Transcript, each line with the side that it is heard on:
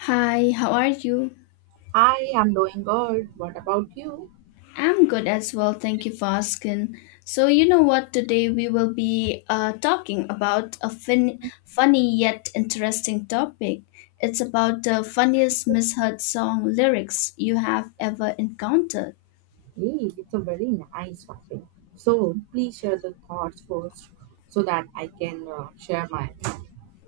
left: Hi, how are you?
right: I am doing good. What about you?
left: I'm good as well, thank you for asking. So, you know what? Today we will be talking about a funny yet interesting topic. It's about the funniest misheard song lyrics you have ever encountered.
right: Hey, it's a very nice topic. So please share the thoughts first so that I can share mine.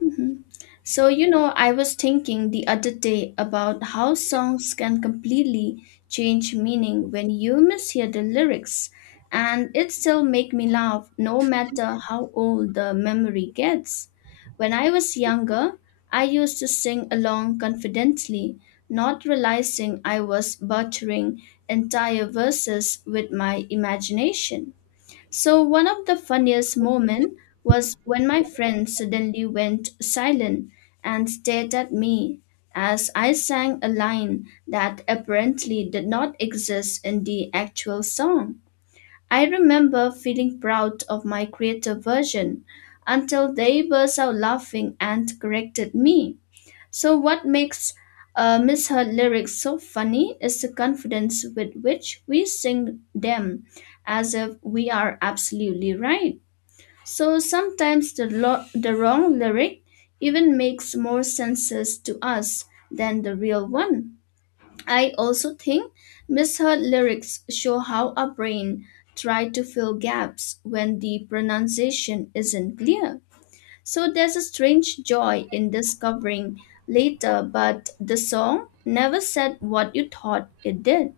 left: Mhm. So, you know, I was thinking the other day about how songs can completely change meaning when you mishear the lyrics, and it still make me laugh no matter how old the memory gets. When I was younger, I used to sing along confidently, not realizing I was butchering entire verses with my imagination. So one of the funniest moments was when my friend suddenly went silent and stared at me as I sang a line that apparently did not exist in the actual song. I remember feeling proud of my creative version until they burst out laughing and corrected me. So, what makes Miss Her lyrics so funny is the confidence with which we sing them, as if we are absolutely right. So sometimes the the wrong lyric even makes more senses to us than the real one. I also think misheard lyrics show how our brain try to fill gaps when the pronunciation isn't clear. So there's a strange joy in discovering later, but the song never said what you thought it did.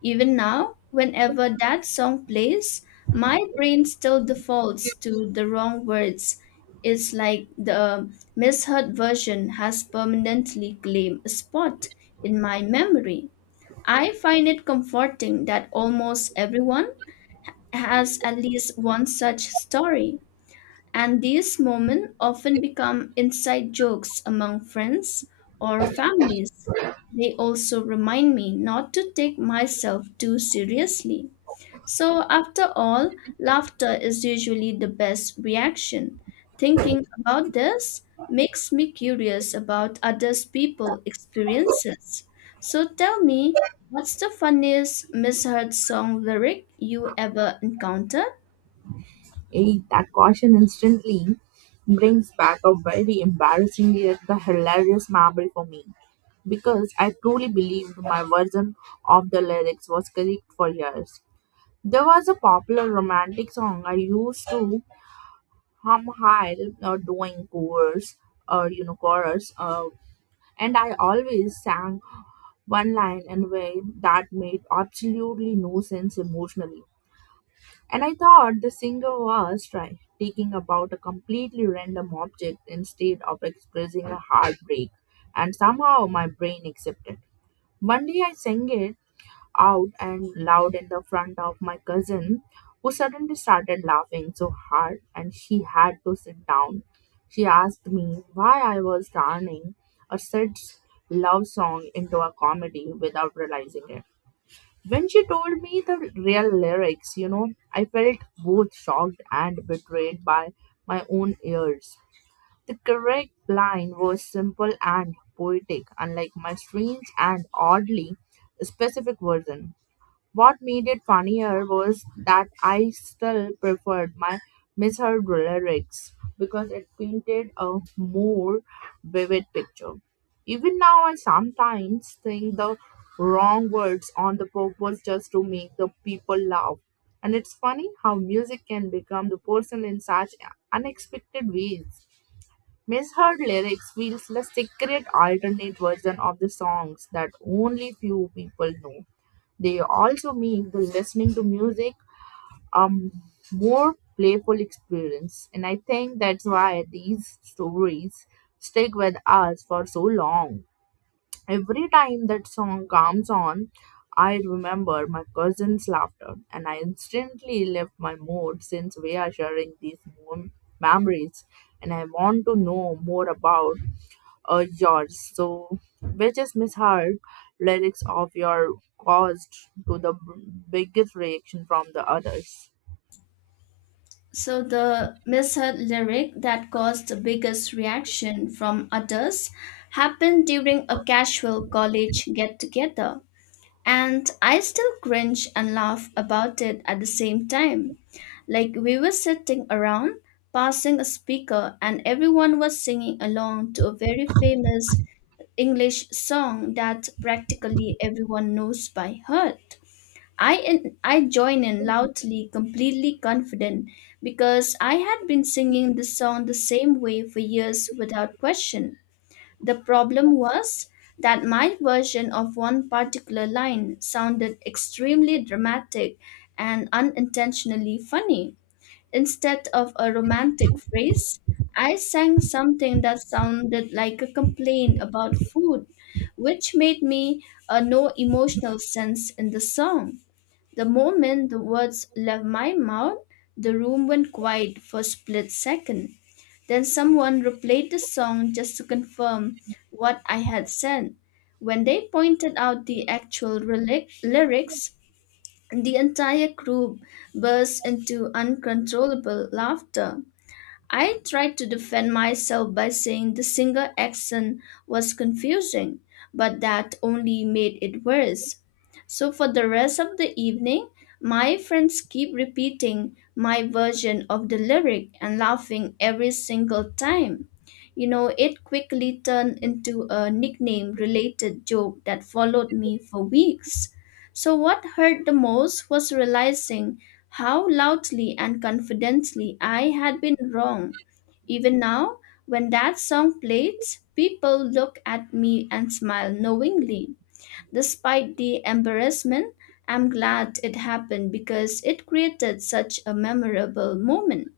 left: Even now, whenever that song plays, my brain still defaults to the wrong words. It's like the misheard version has permanently claimed a spot in my memory. I find it comforting that almost everyone has at least one such story and these moments often become inside jokes among friends or families. They also remind me not to take myself too seriously. So, after all, laughter is usually the best reaction. Thinking about this makes me curious about others' people experiences. So, tell me, what's the funniest misheard song lyric you ever encountered?
right: Hey, that question instantly brings back a very embarrassing yet the hilarious memory for me because I truly believed my version of the lyrics was correct for years. There was a popular romantic song I used to hum high, doing chorus or chorus. And I always sang one line in a way that made absolutely no sense emotionally. And I thought the singer was taking about a completely random object instead of expressing a heartbreak. And somehow my brain accepted. One day I sang it out and loud in the front of my cousin, who suddenly started laughing so hard and she had to sit down. She asked me why I was turning a sad love song into a comedy without realizing it. When she told me the real lyrics, I felt both shocked and betrayed by my own ears. The correct line was simple and poetic, unlike my strange and oddly specific version. What made it funnier was that I still preferred my misheard lyrics because it painted a more vivid picture. Even now, I sometimes think the wrong words on the purpose just to make the people laugh. And it's funny how music can become the person in such unexpected ways. Misheard lyrics feels the secret alternate version of the songs that only few people know. They also make the listening to music a more playful experience. And I think that's why these stories stick with us for so long. Every time that song comes on, I remember my cousin's laughter and I instantly lift my mood since we are sharing these mom- memories, and I want to know more about yours. So, which is misheard lyrics of your caused to the biggest reaction from the others.
left: So the misheard lyric that caused the biggest reaction from others happened during a casual college get together. And I still cringe and laugh about it at the same time. Like we were sitting around, passing a speaker, and everyone was singing along to a very famous English song that practically everyone knows by heart. I join in loudly, completely confident, because I had been singing the song the same way for years without question. The problem was that my version of one particular line sounded extremely dramatic and unintentionally funny. Instead of a romantic phrase, I sang something that sounded like a complaint about food, which made me no emotional sense in the song. The moment the words left my mouth, the room went quiet for a split second. Then someone replayed the song just to confirm what I had said. When they pointed out the actual lyrics, the entire group burst into uncontrollable laughter. I tried to defend myself by saying the singer accent was confusing, but that only made it worse. So for the rest of the evening, my friends keep repeating my version of the lyric and laughing every single time. You know, it quickly turned into a nickname related joke that followed me for weeks. So, what hurt the most was realizing how loudly and confidently I had been wrong. Even now, when that song plays, people look at me and smile knowingly. Despite the embarrassment, I'm glad it happened because it created such a memorable moment.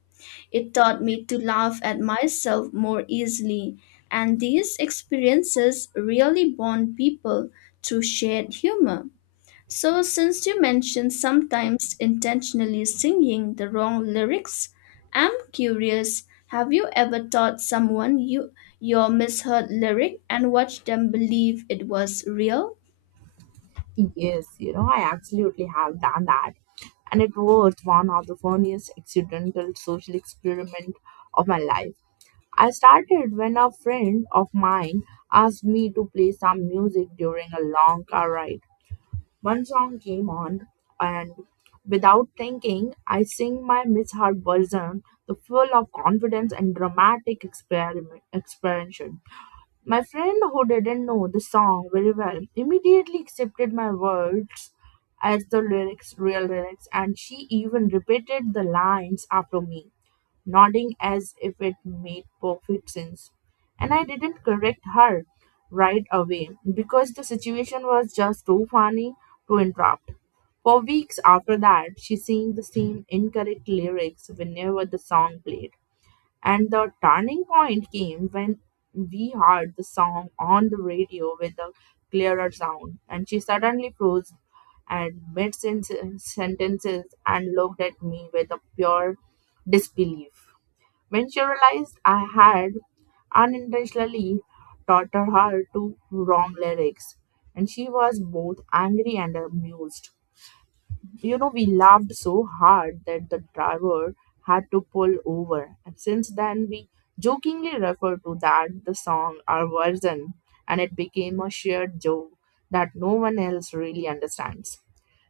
left: It taught me to laugh at myself more easily, and these experiences really bond people through shared humor. So, since you mentioned sometimes intentionally singing the wrong lyrics, I'm curious have you ever taught someone your misheard lyric and watched them believe it was real?
right: Yes, I absolutely have done that. And it was one of the funniest accidental social experiment of my life. I started when a friend of mine asked me to play some music during a long car ride. One song came on, and without thinking, I sing my Miss Heart version, the full of confidence and dramatic experiment, expansion. My friend who didn't know the song very well immediately accepted my words as the lyrics, real lyrics, and she even repeated the lines after me nodding as if it made perfect sense. And I didn't correct her right away because the situation was just too funny to interrupt. For weeks after that, she sang the same incorrect lyrics whenever the song played. And the turning point came when we heard the song on the radio with a clearer sound, and she suddenly froze and mid sentences and looked at me with a pure disbelief. When she realized I had unintentionally taught her to wrong lyrics, and she was both angry and amused. We laughed so hard that the driver had to pull over, and since then we jokingly refer to that the song our version, and it became a shared joke that no one else really understands.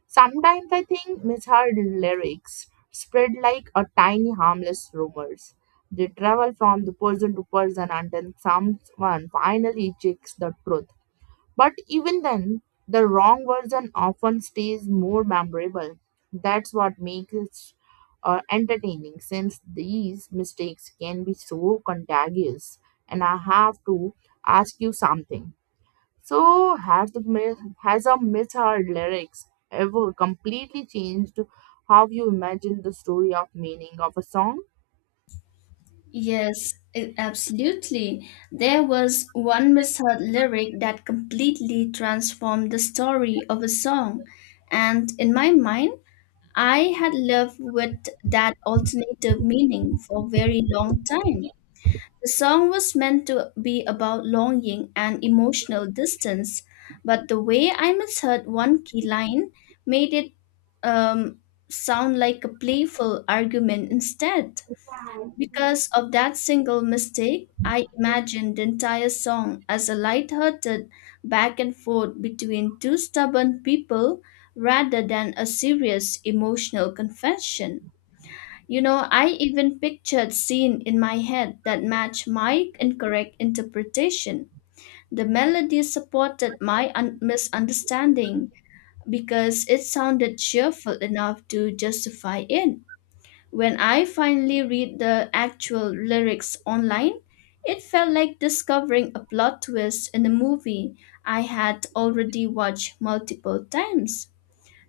right: Sometimes I think misheard lyrics spread like a tiny harmless rumors. They travel from the person to person until someone finally checks the truth. But even then, the wrong version often stays more memorable. That's what makes it entertaining since these mistakes can be so contagious. And I have to ask you something. So has a myth or lyrics ever completely changed how you imagine the story of meaning of a song?
left: Yes, absolutely. There was one misheard lyric that completely transformed the story of a song. And in my mind, I had lived with that alternative meaning for a very long time. The song was meant to be about longing and emotional distance, but the way I misheard one key line made it um, sound like a playful argument instead. Because of that single mistake, I imagined the entire song as a light-hearted back and forth between two stubborn people rather than a serious emotional confession. You know, I even pictured scenes in my head that matched my incorrect interpretation. The melody supported my misunderstanding because it sounded cheerful enough to justify it. When I finally read the actual lyrics online, it felt like discovering a plot twist in a movie I had already watched multiple times.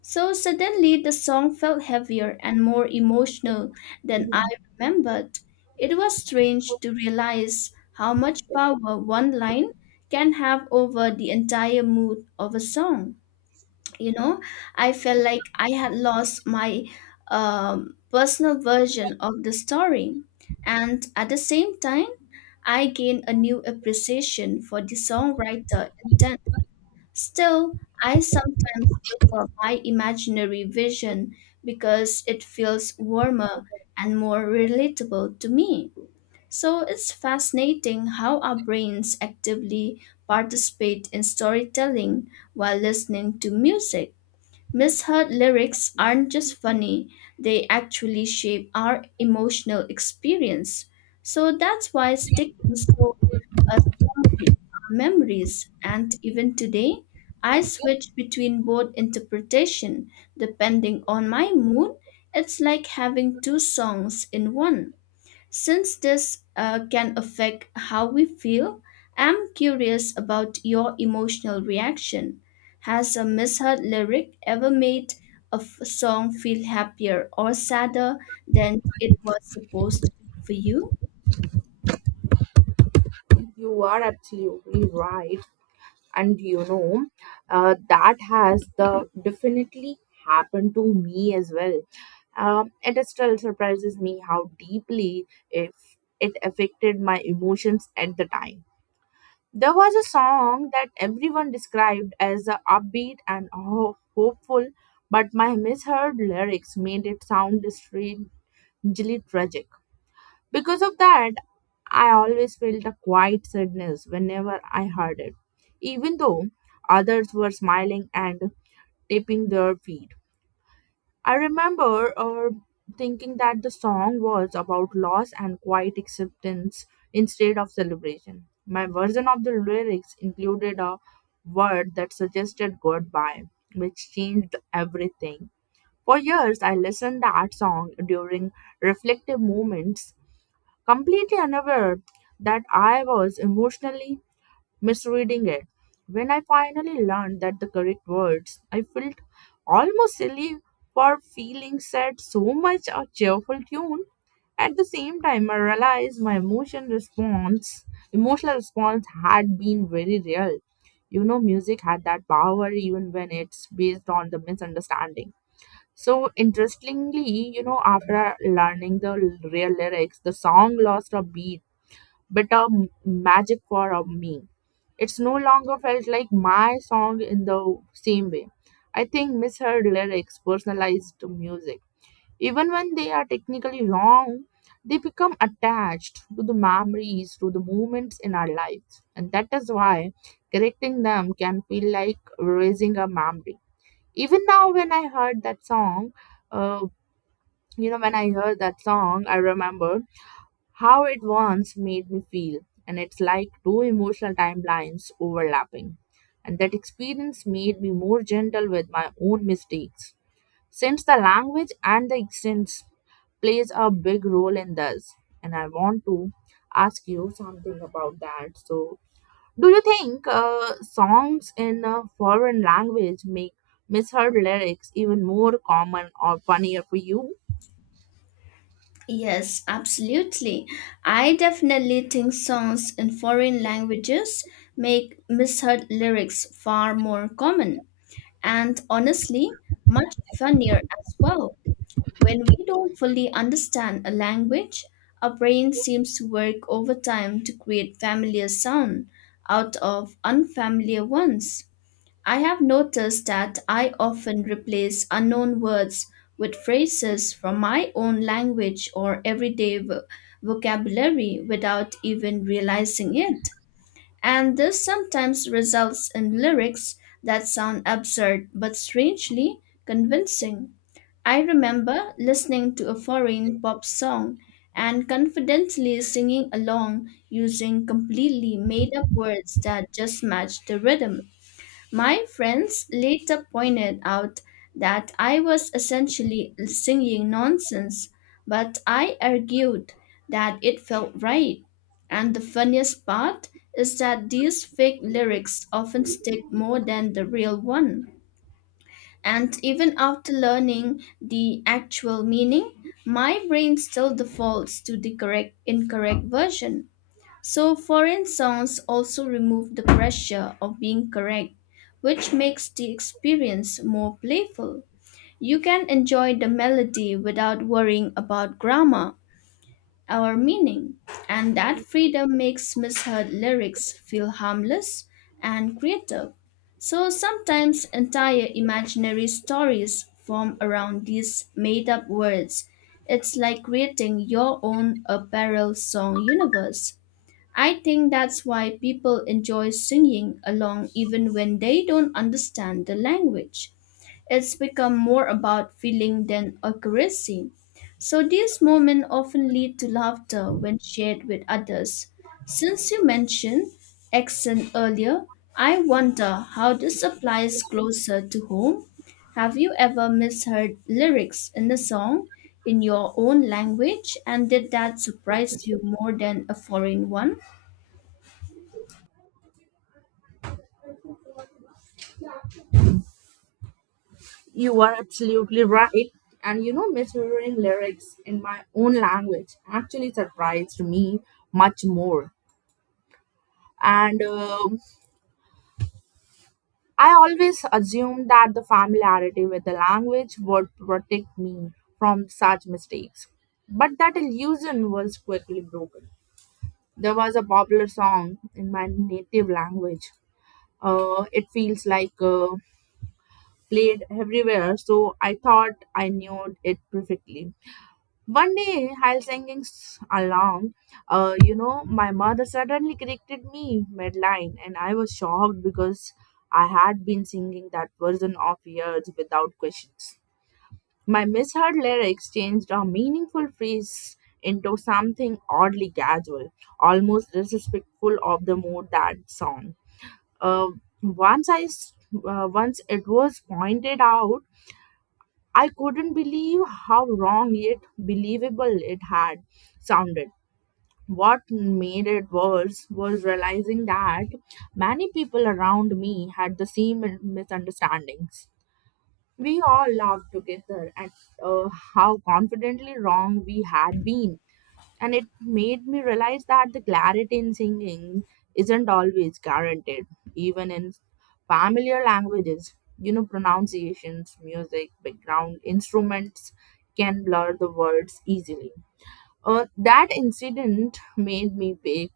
left: So suddenly the song felt heavier and more emotional than I remembered. It was strange to realize how much power one line can have over the entire mood of a song. You know, I felt like I had lost my personal version of the story. And at the same time, I gained a new appreciation for the songwriter intent. Still, I sometimes prefer my imaginary vision because it feels warmer and more relatable to me. So it's fascinating how our brains actively participate in storytelling while listening to music. Misheard lyrics aren't just funny, they actually shape our emotional experience. So that's why sticking so a story, our memories, and even today, I switch between both interpretation depending on my mood. It's like having two songs in one. Since this can affect how we feel, I'm curious about your emotional reaction. Has a misheard lyric ever made a song feel happier or sadder than it was supposed to be for you?
right: You are absolutely right. And that has the definitely happened to me as well. It still surprises me how deeply if it affected my emotions at the time. There was a song that everyone described as a upbeat and hopeful, but my misheard lyrics made it sound strangely tragic. Because of that, I always felt a quiet sadness whenever I heard it, even though others were smiling and tapping their feet. I remember thinking that the song was about loss and quiet acceptance instead of celebration. My version of the lyrics included a word that suggested goodbye, which changed everything. For years, I listened that song during reflective moments, completely unaware that I was emotionally misreading it. When I finally learned that the correct words, I felt almost silly for feeling sad so much a cheerful tune. At the same time, I realized emotional response had been very real. Music had that power even when it's based on the misunderstanding. So interestingly, after learning the real lyrics, the song lost a beat, but a magic for me. It's no longer felt like my song in the same way. I think misheard lyrics, personalized to music, even when they are technically wrong, they become attached to the memories, to the moments in our lives. And that is why correcting them can feel like raising a memory. Even now, when I heard that song, uh, I remember how it once made me feel, and it's like two emotional timelines overlapping. And that experience made me more gentle with my own mistakes. Since the language and the accent plays a big role in this, and I want to ask you something about that. So, do you think songs in a foreign language make misheard lyrics even more common or funnier for you?
left: Yes, absolutely. I definitely think songs in foreign languages make misheard lyrics far more common and honestly much funnier as well. When we don't fully understand a language, our brain seems to work overtime to create familiar sound out of unfamiliar ones. I have noticed that I often replace unknown words with phrases from my own language or everyday vocabulary without even realizing it. And this sometimes results in lyrics that sound absurd but strangely convincing. I remember listening to a foreign pop song and confidently singing along using completely made up words that just matched the rhythm my friends later pointed out that I was essentially singing nonsense, but I argued that it felt right. And the funniest part is that these fake lyrics often stick more than the real one. And even after learning the actual meaning, my brain still defaults to the correct incorrect version. So, foreign songs also remove the pressure of being correct, which makes the experience more playful. You can enjoy the melody without worrying about grammar or meaning, and that freedom makes misheard lyrics feel harmless and creative. So, sometimes entire imaginary stories form around these made up words. It's like creating your own apparel song universe. I think that's why people enjoy singing along even when they don't understand the language. It's become more about feeling than accuracy. So these moments often lead to laughter when shared with others. Since you mentioned accent earlier, I wonder how this applies closer to home. Have you ever misheard lyrics in a song in your own language and did that surprise you more than a foreign one?
right: You are absolutely right. And mishearing lyrics in my own language actually surprised me much more. And I always assumed that the familiarity with the language would protect me from such mistakes. But that illusion was quickly broken. There was a popular song in my native language. It feels like played everywhere, so I thought I knew it perfectly. One day, while singing along, my mother suddenly corrected me midline, and I was shocked because I had been singing that version of years without questions. My misheard lyrics changed a meaningful phrase into something oddly casual, almost disrespectful of the mood that song. Uh, once once it was pointed out, I couldn't believe how wrong yet believable it had sounded. What made it worse was realizing that many people around me had the same misunderstandings. We all laughed together at uh, how confidently wrong we had been, and it made me realize that the clarity in singing isn't always guaranteed even in familiar languages. Pronunciations, music, background instruments can blur the words easily. That incident made me pay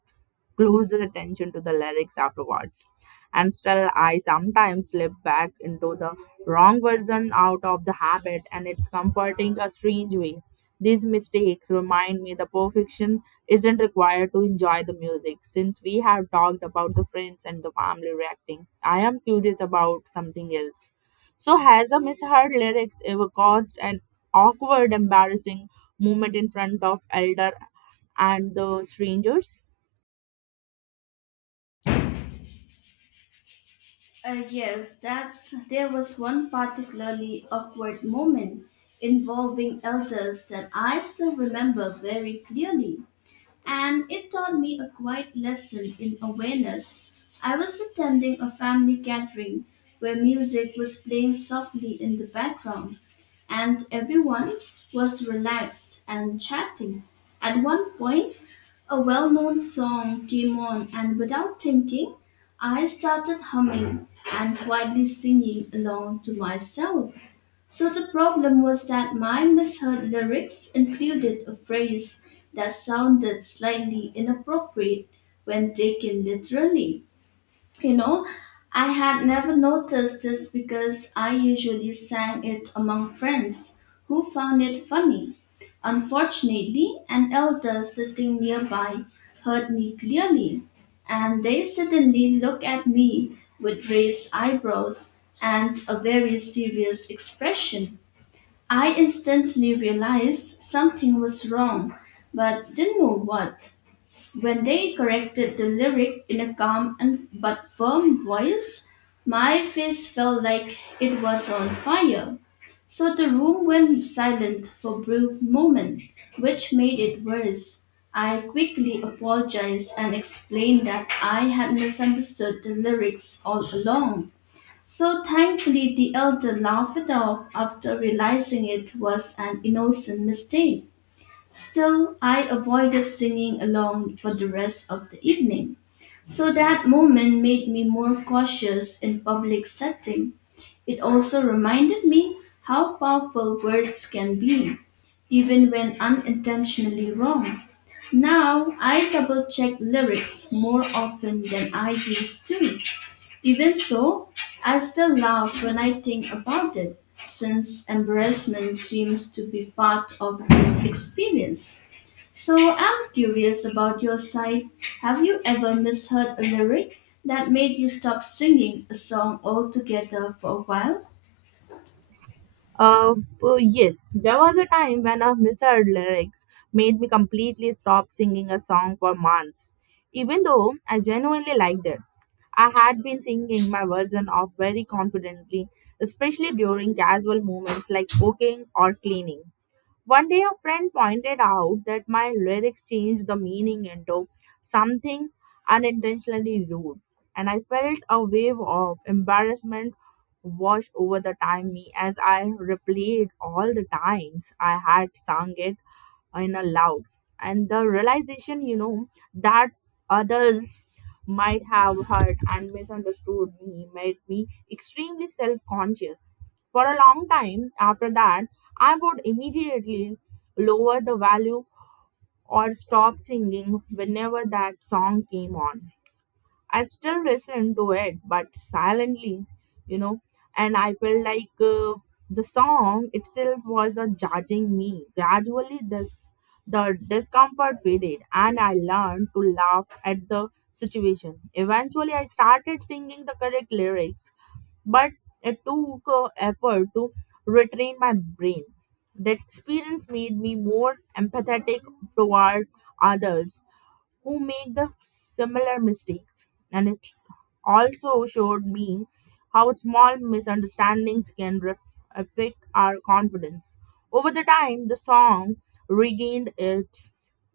right: closer attention to the lyrics afterwards. And still, I sometimes slip back into the wrong version out of the habit, and it's comforting a strange way. These mistakes remind me the perfection isn't required to enjoy the music. Since we have talked about the friends and the family reacting, I am curious about something else. So, has a misheard lyrics ever caused an awkward, embarrassing moment in front of elder and the strangers?
left: Yes, that's there was one particularly awkward moment involving elders that I still remember very clearly, and it taught me a quiet lesson in awareness. I was attending a family gathering where music was playing softly in the background, and everyone was relaxed and chatting. At one point, a well known song came on, and without thinking, I started humming and quietly singing along to myself. So the problem was that my misheard lyrics included a phrase that sounded slightly inappropriate when taken literally. You know, I had never noticed this because I usually sang it among friends who found it funny. Unfortunately, an elder sitting nearby heard me clearly, and they suddenly looked at me with raised eyebrows and a very serious expression. I instantly realized something was wrong, but didn't know what. When they corrected the lyric in a calm and but firm voice, my face felt like it was on fire. So the room went silent for a brief moment, which made it worse. I quickly apologized and explained that I had misunderstood the lyrics all along. So thankfully, the elder laughed it off after realizing it was an innocent mistake. Still, I avoided singing along for the rest of the evening. So that moment made me more cautious in public setting. It also reminded me how powerful words can be, even when unintentionally wrong. Now I double check lyrics more often than I used to. Even so, I still laugh when I think about it, since embarrassment seems to be part of this experience. So I'm curious about your side. Have you ever misheard a lyric that made you stop singing a song altogether for a while?
right: Uh, yes, there was a time when a misheard lyrics made me completely stop singing a song for months, even though I genuinely liked it. I had been singing my version off very confidently, especially during casual moments like cooking or cleaning. One day, a friend pointed out that my lyrics changed the meaning into something unintentionally rude, and I felt a wave of embarrassment wash over the time me as I replayed all the times I had sung it in a loud. And the realization that others might have heard and misunderstood me made me extremely self-conscious. For a long time after that, I would immediately lower the value or stop singing whenever that song came on. I still listen to it, but silently, you know. And I felt like the song itself was judging me. Gradually, this the discomfort faded, and I learned to laugh at the situation. Eventually, I started singing the correct lyrics, but it took effort to retrain my brain. That experience made me more empathetic toward others who make the similar mistakes. And it also showed me how small misunderstandings can affect our confidence. Over the time, the song regained its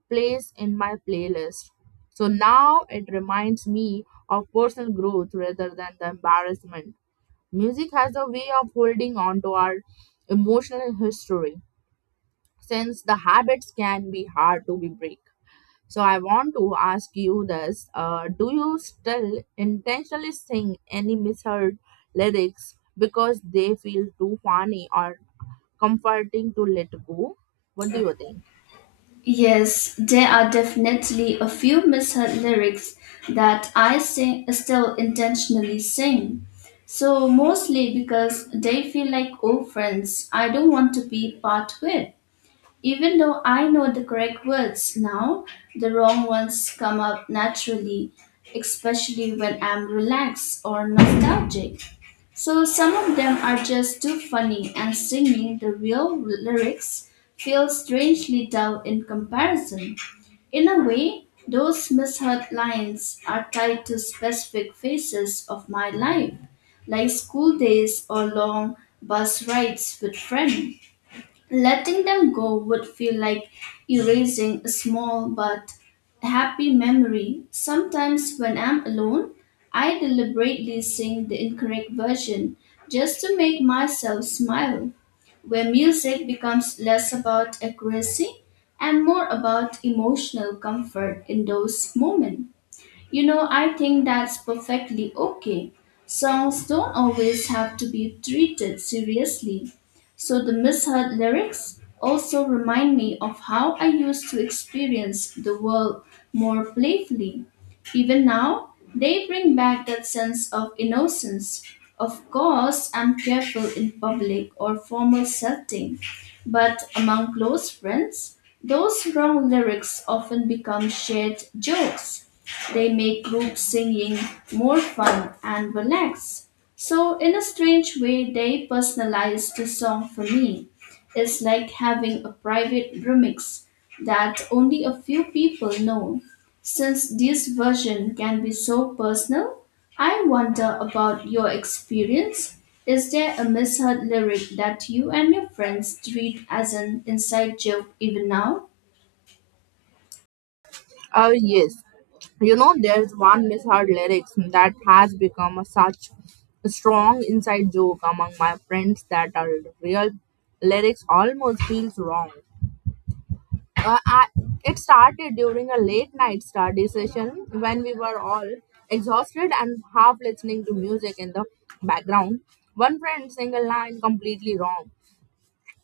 right: place in my playlist. So now it reminds me of personal growth rather than the embarrassment. Music has a way of holding on to our emotional history since the habits can be hard to be break. So I want to ask you this: do you still intentionally sing any misheard lyrics because they feel too funny or comforting to let go? What do you think?
left: Yes, there are definitely a few misheard lyrics that I sing still intentionally sing. So mostly because they feel like old friends I don't want to be part with. Even though I know the correct words now, the wrong ones come up naturally, especially when I'm relaxed or nostalgic. So some of them are just too funny, and singing the real lyrics feels strangely dull in comparison. In a way, those misheard lines are tied to specific phases of my life, like school days or long bus rides with friends. Letting them go would feel like erasing a small but happy memory. Sometimes, when I'm alone, I deliberately sing the incorrect version just to make myself smile, where music becomes less about accuracy and more about emotional comfort in those moments. You know, I think that's perfectly okay. Songs don't always have to be treated seriously. So the misheard lyrics also remind me of how I used to experience the world more playfully. Even now, they bring back that sense of innocence. Of course, I'm careful in public or formal setting, but among close friends, those wrong lyrics often become shared jokes. They make group singing more fun and relaxed. So, in a strange way, they personalized the song for me. It's like having a private remix that only a few people know. Since this version can be so personal, I wonder about your experience. Is there a misheard lyric that you and your friends treat as an inside joke even now?
right: Yes. There's one misheard lyrics that has become a such a strong inside joke among my friends that our real lyrics almost feels wrong. uh, I, it started during a late night study session when we were all exhausted and half listening to music in the background. One friend sang a line completely wrong,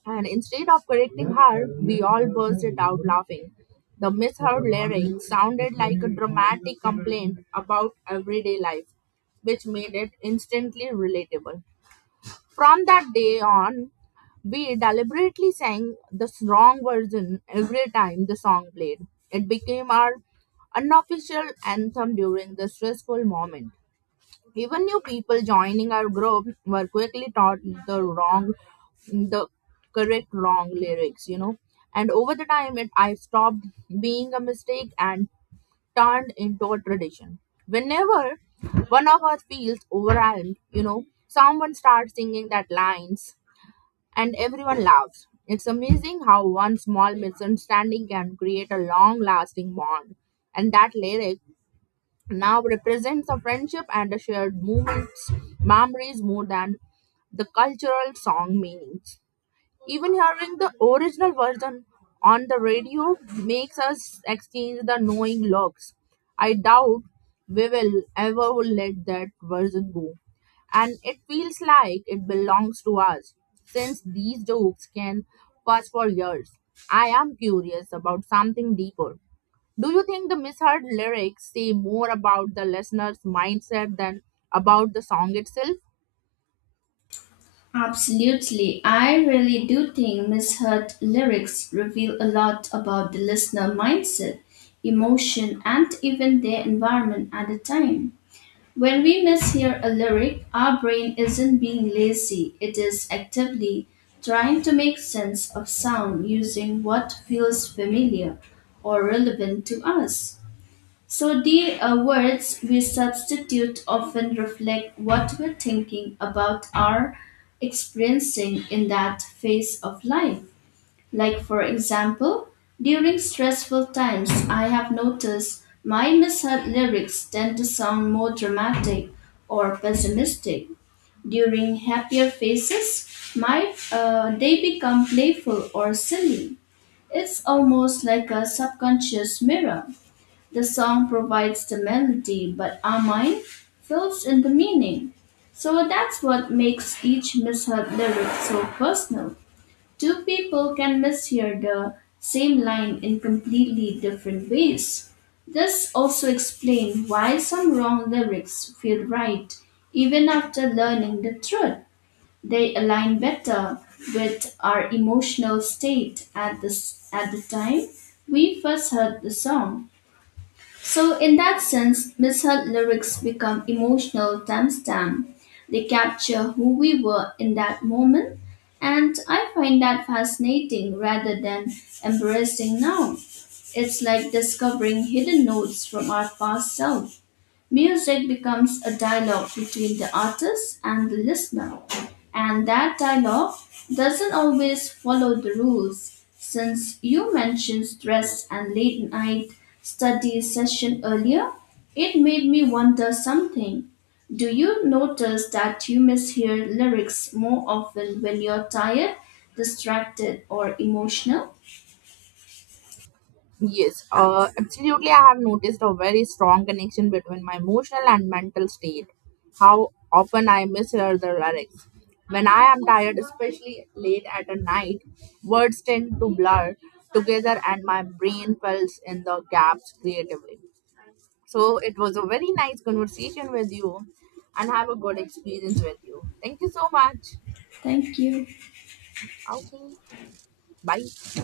right: and instead of correcting her, we all bursted out laughing. The misheard lyric sounded like a dramatic complaint about everyday life, which made it instantly relatable. From that day on, we deliberately sang the wrong version every time the song played. It became our unofficial anthem during the stressful moment. Even new people joining our group were quickly taught the wrong, the correct wrong lyrics. And over the time, it I stopped being a mistake and turned into a tradition. Whenever one of us feels overwhelmed, someone starts singing that lines and everyone laughs. It's amazing how one small misunderstanding can create a long lasting bond. And that lyric now represents a friendship and a shared moments, memories more than the cultural song meanings. Even hearing the original version on the radio makes us exchange the knowing looks. I doubt we will ever let that version go. And it feels like it belongs to us since these jokes can pass for years. I am curious about something deeper. Do you think the misheard lyrics say more about the listener's mindset than about the song itself?
left: Absolutely. I really do think misheard lyrics reveal a lot about the listener mindset, emotion, and even their environment at the time. When we mishear a lyric, our brain isn't being lazy, it is actively trying to make sense of sound using what feels familiar or relevant to us. So the words we substitute often reflect what we're thinking about or experiencing in that phase of life. Like for example, during stressful times, I have noticed my misheard lyrics tend to sound more dramatic or pessimistic. During happier phases, my they become playful or silly. It's almost like a subconscious mirror. The song provides the melody, but Amine fills in the meaning. So that's what makes each mishap lyric so personal. Two people can mishear the same line in completely different ways. This also explains why some wrong lyrics feel right even after learning the truth. They align better with our emotional state at at the time we first heard the song. So, in that sense, Miss Hunt lyrics become emotional timestamp. They capture who we were in that moment, and I find that fascinating rather than embarrassing now. It's like discovering hidden notes from our past self. Music becomes a dialogue between the artist and the listener, and that dialogue doesn't always follow the rules. Since you mentioned stress and late night study session earlier, it made me wonder something. Do you notice that you mishear lyrics more often when you're tired, distracted, or emotional?
right: Yes, absolutely. I have noticed a very strong connection between my emotional and mental state. How often I mishear the lyrics. When I am tired, especially late at a night, words tend to blur together and my brain fills in the gaps creatively. So it was a very nice conversation with you and have a good experience with you. Thank you so much.
left: Thank you.
right: Okay, bye.